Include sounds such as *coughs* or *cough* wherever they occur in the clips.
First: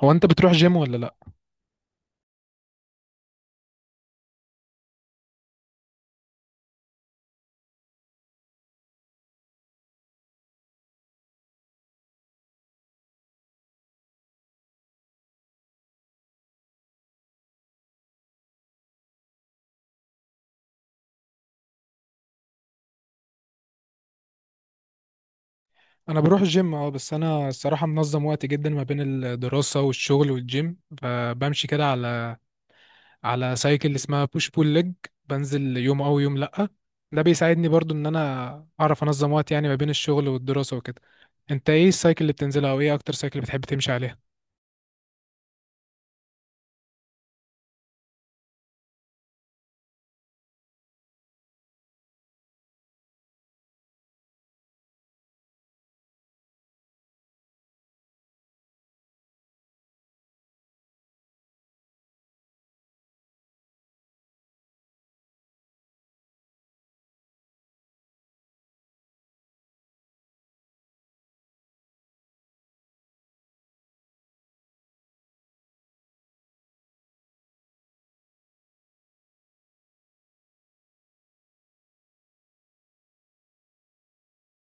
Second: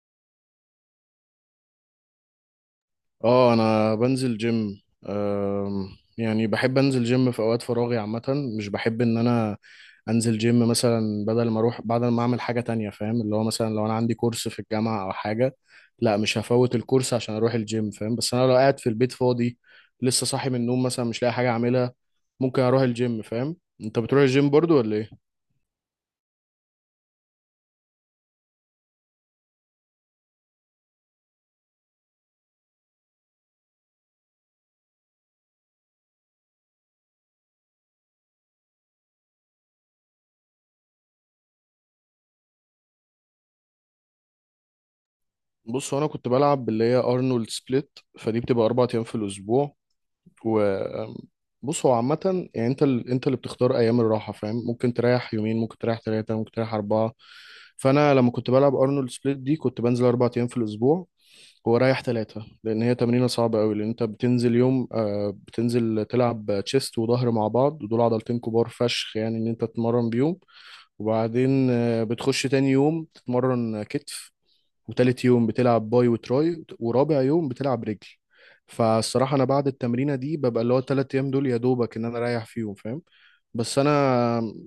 هو انت بتروح جيم ولا لا؟ اه، انا بنزل جيم. أم، يعني بحب انزل جيم في اوقات فراغي عامة. مش بحب ان انا انزل جيم مثلا، بدل ما اروح، بدل ما اعمل حاجة تانية. فاهم؟ اللي هو مثلا لو انا عندي كورس في الجامعة او حاجة، لا، مش هفوت الكورس عشان اروح الجيم، فاهم؟ بس انا لو قاعد في البيت فاضي، لسه صاحي من النوم مثلا، مش لاقي حاجة اعملها، ممكن اروح الجيم. فاهم؟ انت بتروح الجيم برضو ولا ايه؟ انا بروح الجيم، اه. بس انا الصراحه منظم وقتي جدا ما بين الدراسه والشغل والجيم، فبمشي كده على سايكل اسمها بوش بول ليج. بنزل يوم او يوم لا. ده بيساعدني برضو ان انا اعرف انظم وقت، يعني ما بين الشغل والدراسة وكده. انت ايه السايكل اللي بتنزلها او ايه اكتر سايكل بتحب تمشي عليها؟ بص، هو انا كنت بلعب اللي هي ارنولد سبليت، فدي بتبقى اربع ايام في الاسبوع. وبص، هو عامة يعني انت اللي بتختار ايام الراحة، فاهم؟ ممكن تريح يومين، ممكن تريح ثلاثة، ممكن تريح أربعة. فانا لما كنت بلعب ارنولد سبليت دي، كنت بنزل اربع ايام في الاسبوع ورايح ثلاثة، لان هي تمرينة صعبة قوي، لان انت بتنزل يوم بتنزل تلعب تشيست وظهر مع بعض، ودول عضلتين كبار فشخ يعني ان انت تتمرن بيهم. وبعدين بتخش تاني يوم تتمرن كتف، وتالت يوم بتلعب باي وتراي، ورابع يوم بتلعب رجل. فالصراحة أنا بعد التمرينة دي، ببقى اللي هو التلات أيام دول يا دوبك إن أنا أريح فيهم، فاهم؟ بس أنا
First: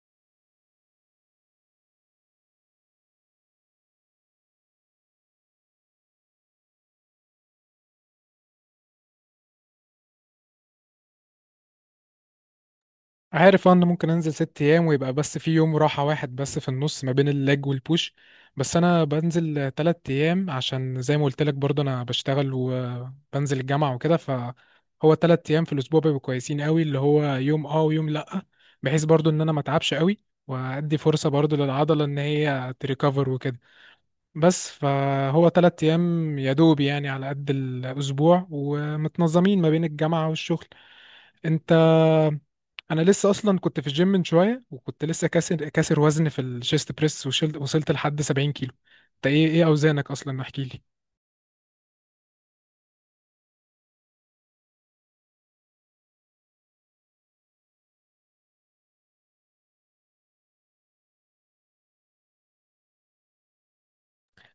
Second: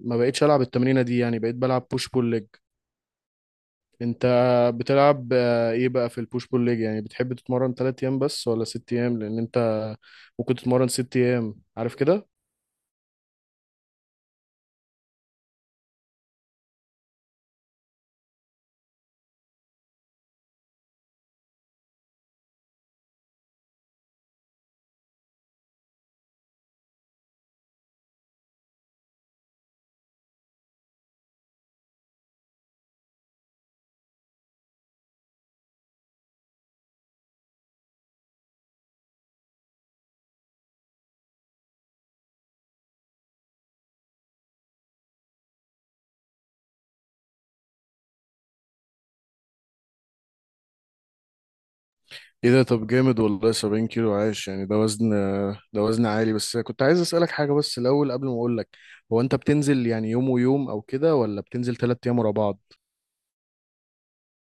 ما بقيتش ألعب التمرينة دي، يعني بقيت بلعب بوش بول ليج. أنت بتلعب إيه بقى في البوش بول ليج؟ يعني بتحب تتمرن تلات أيام بس ولا ست أيام؟ لأن أنت ممكن تتمرن ست أيام، عارف كده؟ عارف ان ممكن انزل ست ايام ويبقى بس في يوم راحة واحد بس في النص ما بين اللاج والبوش. بس انا بنزل تلات ايام عشان زي ما قلت لك برضه انا بشتغل وبنزل الجامعة وكده، فهو تلات ايام في الاسبوع بيبقوا كويسين قوي، اللي هو يوم اه ويوم لا، بحيث برضه ان انا ما اتعبش قوي، وادي فرصة برضه للعضلة ان هي تريكفر وكده. بس فهو تلات ايام يا دوب يعني على قد الاسبوع ومتنظمين ما بين الجامعة والشغل. انت، انا لسه اصلا كنت في الجيم من شويه وكنت لسه كاسر وزن في الشيست بريس وشلت، وصلت لحد 70 كيلو. انت ايه ايه اوزانك اصلا، احكي لي. ايه ده، طب جامد والله! 70 كيلو؟ عايش يعني، ده وزن، ده وزن عالي. بس كنت عايز اسألك حاجة، بس الأول قبل ما اقول لك، هو انت بتنزل يعني يوم ويوم او كده، ولا بتنزل تلات ايام ورا بعض؟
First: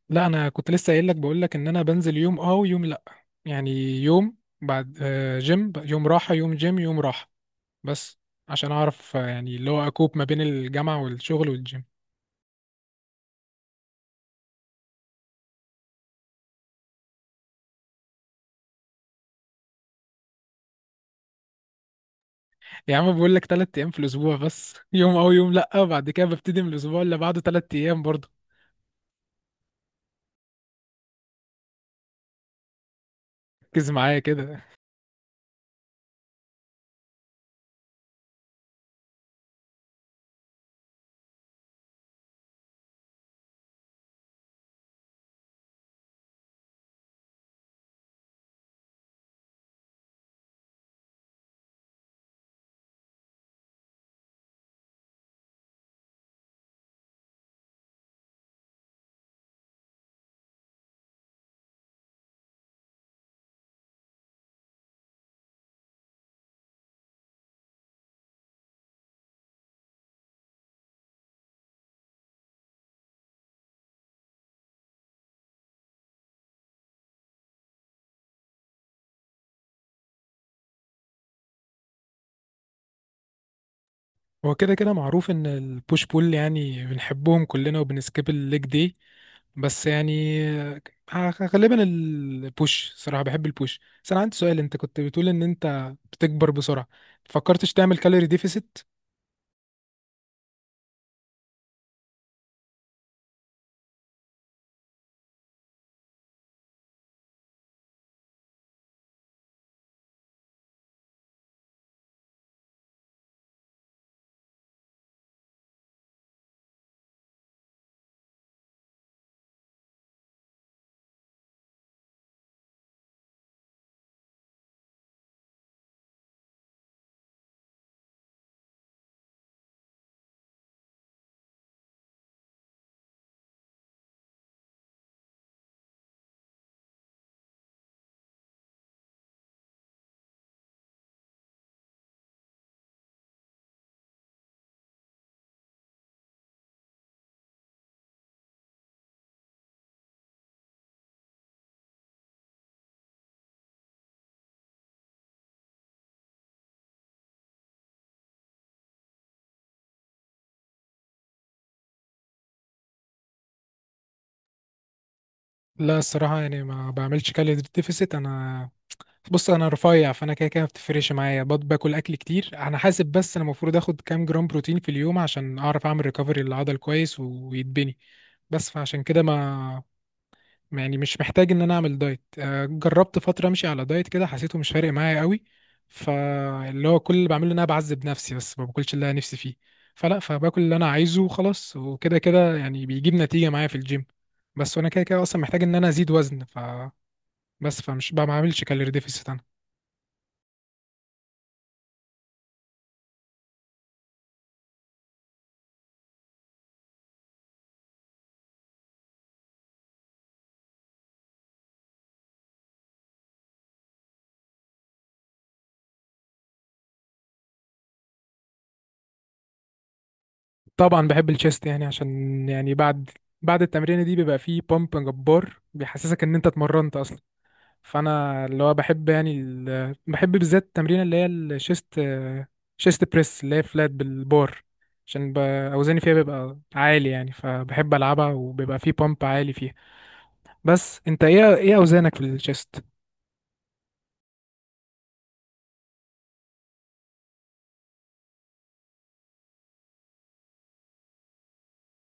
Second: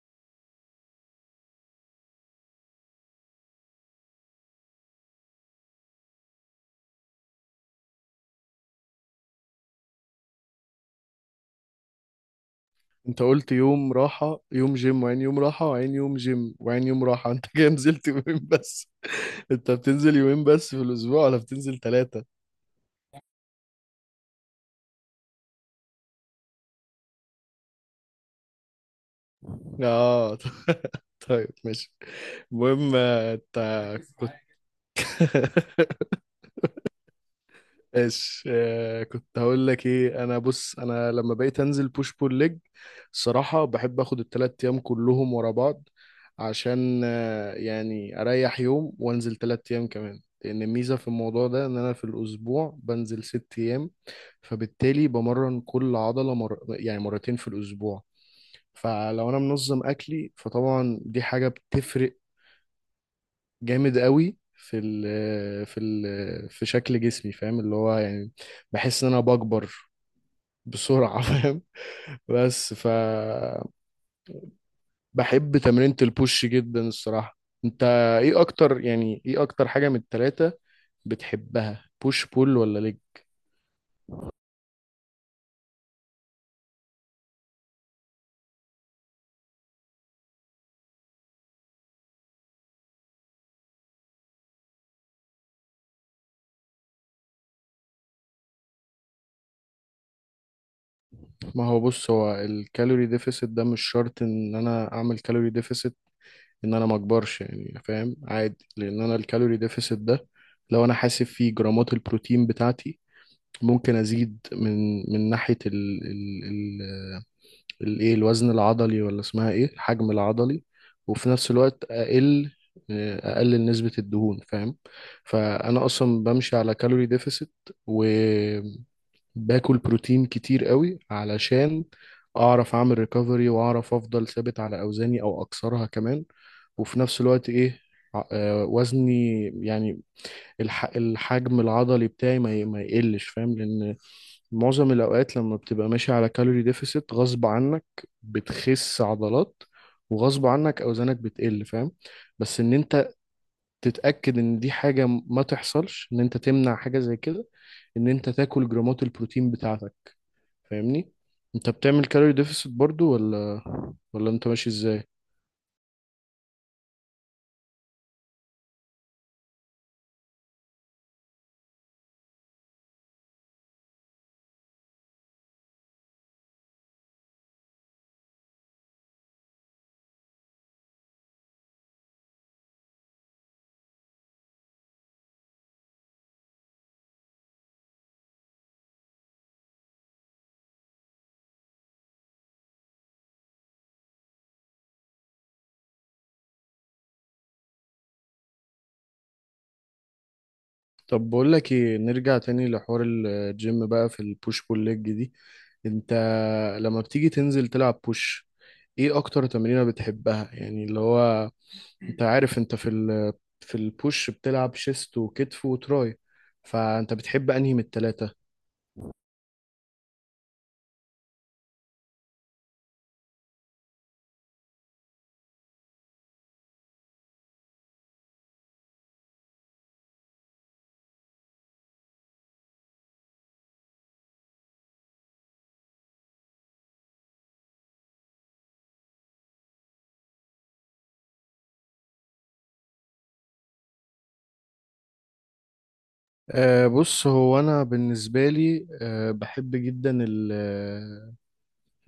لا، انا كنت لسه قايل لك، بقول لك ان انا بنزل يوم اه ويوم لا، يعني يوم بعد آه، جيم يوم راحه يوم جيم يوم راحه، بس عشان اعرف، يعني اللي هو اكوب ما بين الجامعه والشغل والجيم. انت قلت يوم راحة، يوم جيم، وعين يوم راحة، وعين يوم جيم، وعين يوم راحة. *laughs* انت كده نزلت يومين بس! *laughs* انت بتنزل يومين بس في الاسبوع ولا بتنزل ثلاثة؟ يا عم بقول لك ثلاث ايام في الاسبوع بس، *laughs* يوم اه ويوم لا، بعد كده ببتدي من الاسبوع اللي بعده ثلاث ايام برضه. اه. *laughs* طيب ماشي. المهم انت ركز معايا كنت، كده. *laughs* ايش آه كنت هقول لك ايه. انا بص، انا لما بقيت انزل بوش بول ليج، الصراحه بحب اخد التلات ايام كلهم ورا بعض، عشان يعني اريح يوم وانزل تلات ايام كمان. لان الميزه في الموضوع ده ان انا في الاسبوع بنزل ست ايام، فبالتالي بمرن كل عضله يعني مرتين في الاسبوع. فلو انا منظم اكلي، فطبعا دي حاجه بتفرق جامد قوي في ال في ال في شكل جسمي، فاهم؟ اللي هو يعني بحس ان انا بكبر بسرعة. *laughs* فاهم؟ بس ف بحب تمرينة البوش جدا الصراحة. انت ايه اكتر، يعني ايه اكتر حاجة من التلاتة بتحبها؟ بوش، بول، ولا ليج؟ هو كده كده معروف ان البوش بول يعني بنحبهم كلنا وبنسكيب الليج دي. بس يعني غالبا البوش، صراحة بحب البوش. بس انا عندي سؤال، انت كنت بتقول ان انت بتكبر بسرعة، فكرتش تعمل كالوري ديفيسيت؟ ما هو بص، هو الكالوري ديفيسيت ده مش شرط ان انا اعمل كالوري ديفيسيت ان انا ما اكبرش، يعني فاهم؟ عادي، لان انا الكالوري ديفيسيت ده، لو انا حاسب فيه جرامات البروتين بتاعتي، ممكن ازيد من ناحيه ال الايه، الوزن العضلي، ولا اسمها ايه، الحجم العضلي. وفي نفس الوقت اقلل نسبه الدهون، فاهم؟ فانا اصلا بمشي على كالوري ديفيسيت، وباكل بروتين كتير قوي، علشان اعرف اعمل ريكفري، واعرف افضل ثابت على اوزاني او اكسرها كمان. وفي نفس الوقت ايه، وزني يعني، الحجم العضلي بتاعي ما يقلش، فاهم؟ لان معظم الأوقات لما بتبقى ماشي على كالوري ديفيسيت، غصب عنك بتخس عضلات، وغصب عنك أوزانك بتقل، فاهم؟ بس إن أنت تتأكد إن دي حاجة ما تحصلش، إن أنت تمنع حاجة زي كده، إن أنت تاكل جرامات البروتين بتاعتك، فاهمني؟ أنت بتعمل كالوري ديفيسيت برضو ولا أنت ماشي إزاي؟ لا الصراحة يعني ما بعملش كالوري ديفيسيت انا. بص انا رفيع، فانا كده كده ما بتفرقش معايا. باكل اكل كتير، انا حاسب بس انا المفروض اخد كام جرام بروتين في اليوم عشان اعرف اعمل ريكفري للعضل كويس ويتبني. بس فعشان كده ما يعني مش محتاج ان انا اعمل دايت. جربت فتره امشي على دايت كده، حسيته مش فارق معايا قوي. فاللي هو كل اللي بعمله ان انا بعذب نفسي بس، ما باكلش اللي انا نفسي فيه. فلا، فباكل اللي انا عايزه وخلاص، وكده كده يعني بيجيب نتيجه معايا في الجيم. بس وانا كده كده اصلا محتاج ان انا ازيد وزن، ف بس فمش بقى ما بعملش كالوري ديفيسيت انا. طب بقول لك ايه، نرجع تاني لحوار الجيم بقى. في البوش بول ليج دي، انت لما بتيجي تنزل تلعب بوش، ايه اكتر تمرينة بتحبها؟ يعني اللي هو، انت عارف انت في ال في البوش بتلعب شيست وكتف وتراي، فانت بتحب انهي من التلاتة؟ طبعا بحب الشيست، يعني عشان يعني بعد التمرينه دي بيبقى فيه بامب جبار بيحسسك ان انت اتمرنت اصلا. فانا اللي هو بحب يعني بحب بالذات التمرين اللي هي الشيست، شيست بريس اللي هي فلات بالبار، عشان اوزاني فيها بيبقى عالي، يعني فبحب العبها وبيبقى فيه بامب عالي فيها. بس انت ايه ايه اوزانك في الشيست؟ أه بص، هو انا بالنسبة لي، أه بحب جدا ال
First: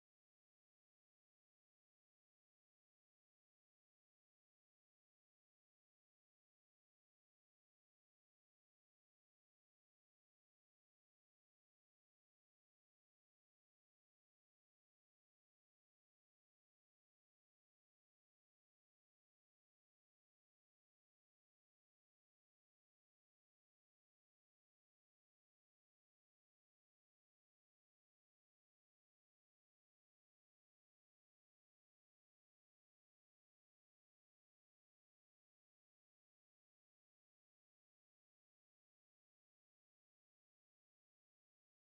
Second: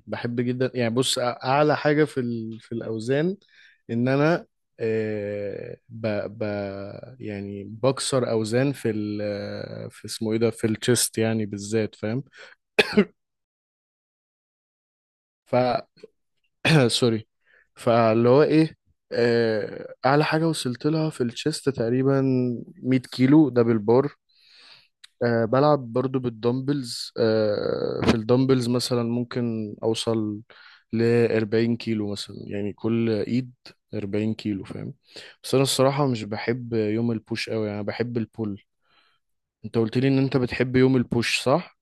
بحب جدا، يعني بص، اعلى حاجة في ال في الاوزان، ان انا آه، ب ب يعني بكسر اوزان في ال آه، في اسمه ايه ده، في الشيست يعني بالذات، فاهم؟ ف *coughs* *clears throat* سوري. فاللي هو ايه آه، اعلى حاجه وصلت لها في الشيست تقريبا 100 كيلو، ده بالبار. أه بلعب برضو بالدمبلز، أه في الدمبلز مثلا ممكن أوصل ل 40 كيلو مثلا، يعني كل إيد 40 كيلو، فاهم؟ بس أنا الصراحة مش بحب يوم البوش أوي، يعني بحب البول. أنت قلت لي إن أنت بتحب يوم البوش، صح؟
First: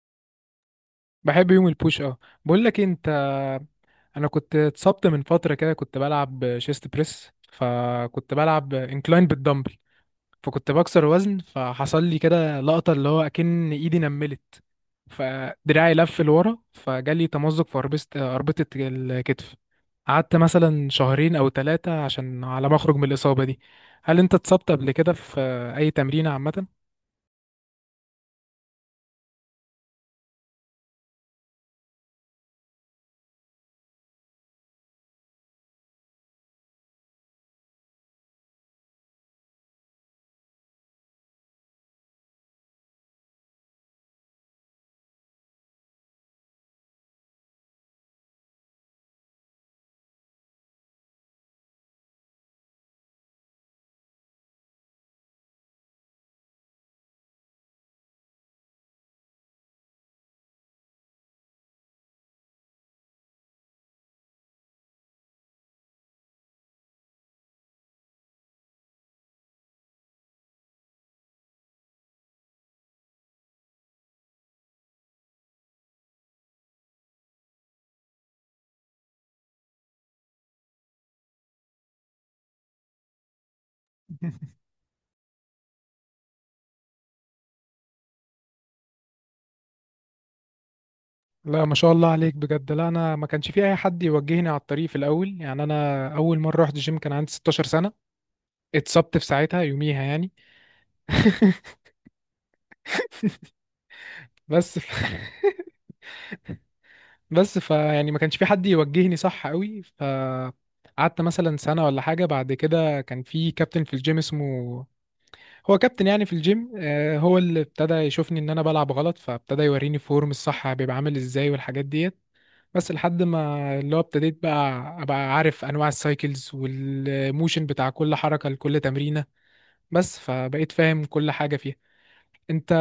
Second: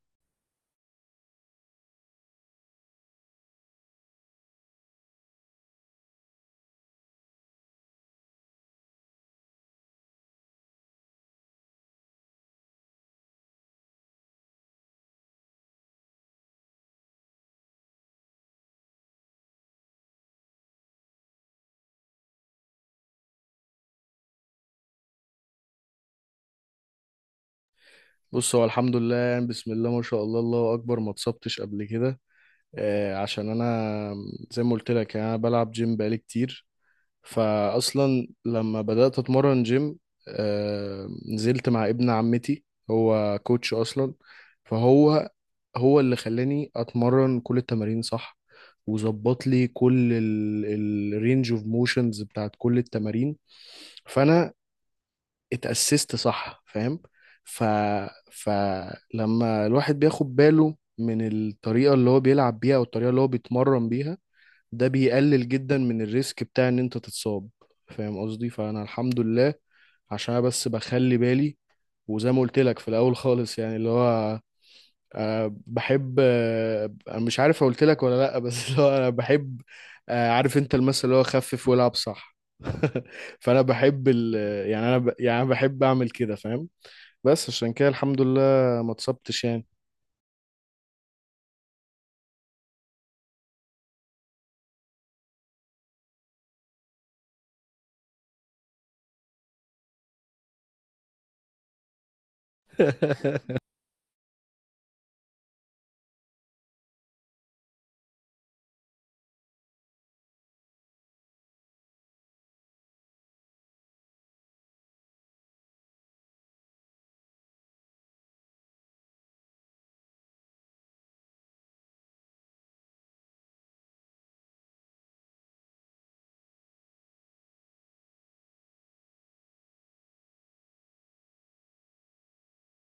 بحب يوم البوش اه. بقول لك إيه، انت، انا كنت اتصبت من فتره كده، كنت بلعب شيست بريس، فكنت بلعب انكلاين بالدمبل، فكنت بكسر وزن فحصل لي كده لقطة اللي هو أكن إيدي نملت فدراعي لف لورا، فجالي تمزق في أربطة، أربطة الكتف. قعدت مثلا شهرين أو ثلاثة عشان على ما أخرج من الإصابة دي. هل أنت اتصبت قبل كده في أي تمرينة عامة؟ بص، هو الحمد لله يعني، بسم الله ما شاء الله، الله أكبر، ما اتصبتش قبل كده. أه عشان أنا زي ما قلت لك، يعني أنا بلعب جيم بقالي كتير. فاصلا لما بدات اتمرن جيم، آه، نزلت مع ابن عمتي، هو كوتش اصلا. فهو هو اللي خلاني اتمرن كل التمارين صح، وظبط لي كل الرينج اوف موشنز بتاعت كل التمارين. فانا اتأسست صح، فاهم؟ ف فلما الواحد بياخد باله من الطريقة اللي هو بيلعب بيها، والطريقة اللي هو بيتمرن بيها، ده بيقلل جدا من الريسك بتاع ان انت تتصاب، فاهم قصدي؟ فانا الحمد لله، عشان أنا بس بخلي بالي. وزي ما قلت لك في الاول خالص، يعني اللي هو، أه بحب انا مش عارف قلت لك ولا لا، *laughs* بس اللي هو انا بحب، أه عارف انت المثل اللي هو خفف والعب، صح؟ *laughs* فانا بحب ال، *laughs* يعني انا بحب اعمل كده، فاهم؟ بس عشان كده الحمد لله ما اتصبتش يعني. لا ما شاء الله عليك بجد. لا انا ما كانش في اي حد يوجهني على الطريق في الاول، يعني انا اول مره رحت جيم كان عندي 16 سنه، اتصبت في ساعتها يوميها يعني. بس ف... *laughs* بس فيعني ما كانش في حد يوجهني صح قوي، فقعدت مثلا سنة ولا حاجة، بعد كده كان في كابتن في الجيم اسمه، هو كابتن يعني في الجيم، هو اللي ابتدى يشوفني ان انا بلعب غلط، فابتدى يوريني فورم الصح بيبقى عامل ازاي والحاجات ديت. بس لحد ما اللي هو ابتديت بقى ابقى عارف انواع السايكلز والموشن بتاع كل حركة لكل تمرينة. بس فبقيت فاهم كل حاجة فيها. انت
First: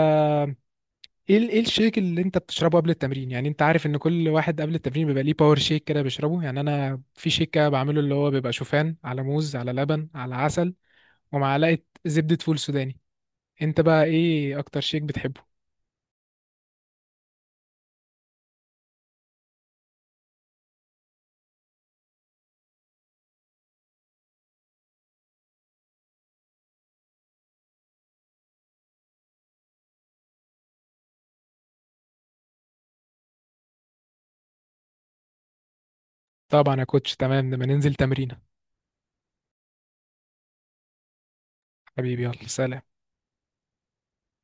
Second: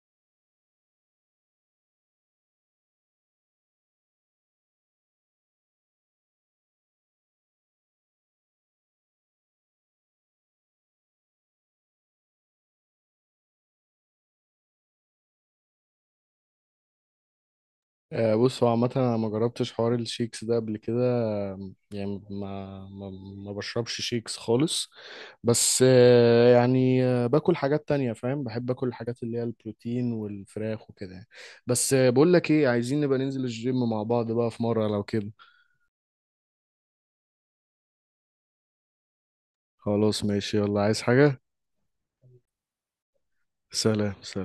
ايه الشيك اللي انت بتشربه قبل التمرين؟ يعني انت عارف ان كل واحد قبل التمرين بيبقى ليه باور شيك كده بيشربه. يعني انا في شيك كده بعمله اللي هو بيبقى شوفان على موز على لبن على عسل ومعلقه زبده فول سوداني. انت بقى ايه اكتر شيك بتحبه؟ بص، هو عامة أنا ما جربتش حوار الشيكس ده قبل كده. آم، يعني ما ما ما بشربش شيكس خالص. بس باكل حاجات تانية، فاهم؟ بحب أكل الحاجات اللي هي البروتين والفراخ وكده يعني. بس بقول لك إيه، عايزين نبقى ننزل الجيم مع بعض بقى في مرة، لو كده. طبعا يا كوتش، تمام، لما ننزل تمرينه. خلاص ماشي، يلا، عايز حاجة؟ حبيبي يلا سلام. سلام، سلام.